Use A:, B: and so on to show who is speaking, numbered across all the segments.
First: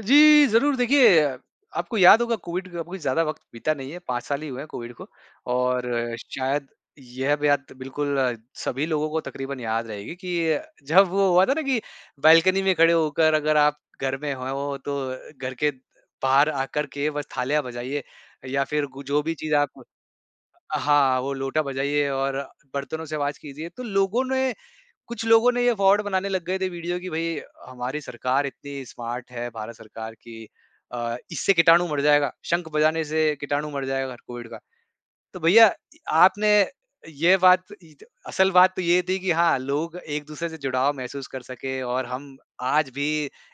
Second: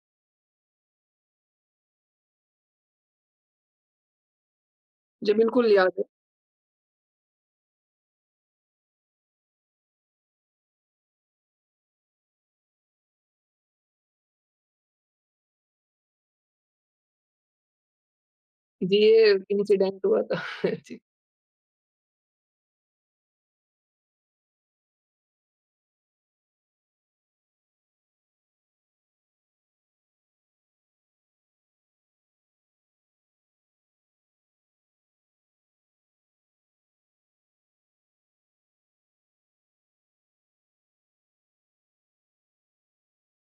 A: जी, ज़रूर देखिए, आपको याद होगा कोविड का कोई ज़्यादा वक़्त बीता नहीं है, 5 साल ही हुए हैं कोविड को।
B: जी, बिल्कुल याद
A: और
B: है।
A: शायद यह बात बिल्कुल सभी लोगों को तकरीबन याद रहेगी कि ये जब वो हुआ था ना कि, बालकनी में खड़े होकर अगर आप घर में हो, तो घर के बाहर आकर के बस थालियाँ बजाइए या फिर
B: जी,
A: उ जो
B: ये
A: भी चीज आप
B: इंसिडेंट हुआ था। जी।
A: हाँ, वो लोटा बजाइए और बर्तनों से आवाज कीजिए। तो लोगों ने कुछ लोगों ने ये फ्रॉड बनाने लग गए थे, वीडियो कि भाई हमारी सरकार इतनी स्मार्ट है भारत सरकार कि अ, इससे कीटाणु मर जाएगा, शंख बजाने से कीटाणु मर जाए अगर कोविड का। तो भैईया इ आपने ये बात इ असल बात तो ये थी कि हाँ, लोग एक-दूसरे से जुड़ाव महसूस कर सके और हम आज भी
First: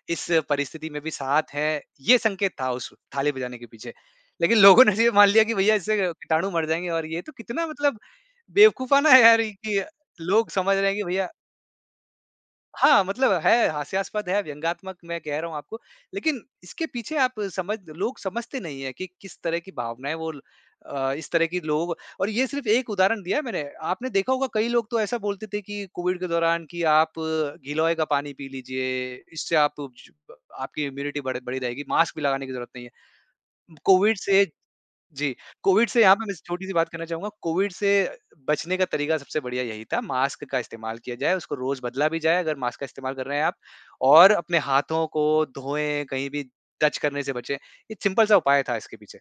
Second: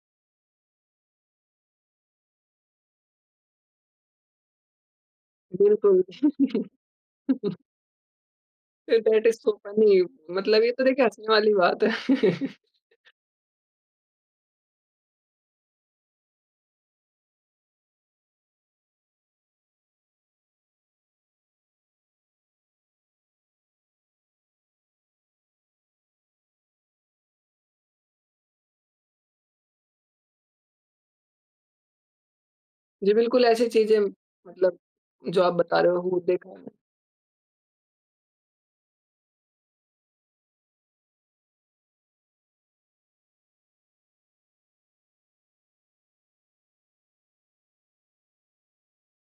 A: इस परिस्थिति में भी साथ हैं, ये संकेत था उस थाली बजाने के पीछे, लेकिन लोगों ने ये मान लिया कि भैईया इससे
B: बिल्कुल।
A: कीटाणु मर जाएँगे और ये तो कितना मतलब
B: अ,
A: बेवकूफ़ाना हैं
B: दैट इज़
A: यार
B: सो
A: कि
B: फ़नी
A: लोग
B: मतलब ये
A: समझ
B: तो
A: रहे हैं कि
B: देखिए हँसने
A: भैईया
B: वाली बात है।
A: हाँ, मतलब है हास्यास्पद है, व्यंगात्मक मैं कह रहा हूँ आपको। लेकिन इसके पीछे आप समझ लोग समझते नहीं हैं कि किस तरह की भावनाएँ वो ल अ, इस तरह कि लोग और ये सिर्फ एक उदाहरण दिया है मैंने, आपने देखा होगा कई लोग तो ऐसा बोलते थे कि कोविड के दौरान कि आप गिलोए का पानी पी लीजिए, इससे आप सु आपकी इम्यूनिटी बढ़ बढ़ी रहेगी, मास्क भी लगाने की जरूरत नहीं है।
B: जी, बिल्कुल ऐसी चीज़े
A: कोविड से
B: मतलब
A: जी,
B: जो आप बता
A: कोविड
B: रहे हो
A: से यहाँ
B: वो
A: पे मैं छोटी
B: देखा।
A: सी बात करना चाहूँगा, कोविड से बचने का तरीका सबसे बढ़िया यही था, मास्क का इस्तेमाल किया जाए, उसको रोज बदला भी जाए अगर मास्क का इस्तेमाल कर रहे हैं आप। और अपने हाथों को धोएँ, कहीं भी टच करने से बचें, ये सिंपल सा उपाय था इसके पीछे।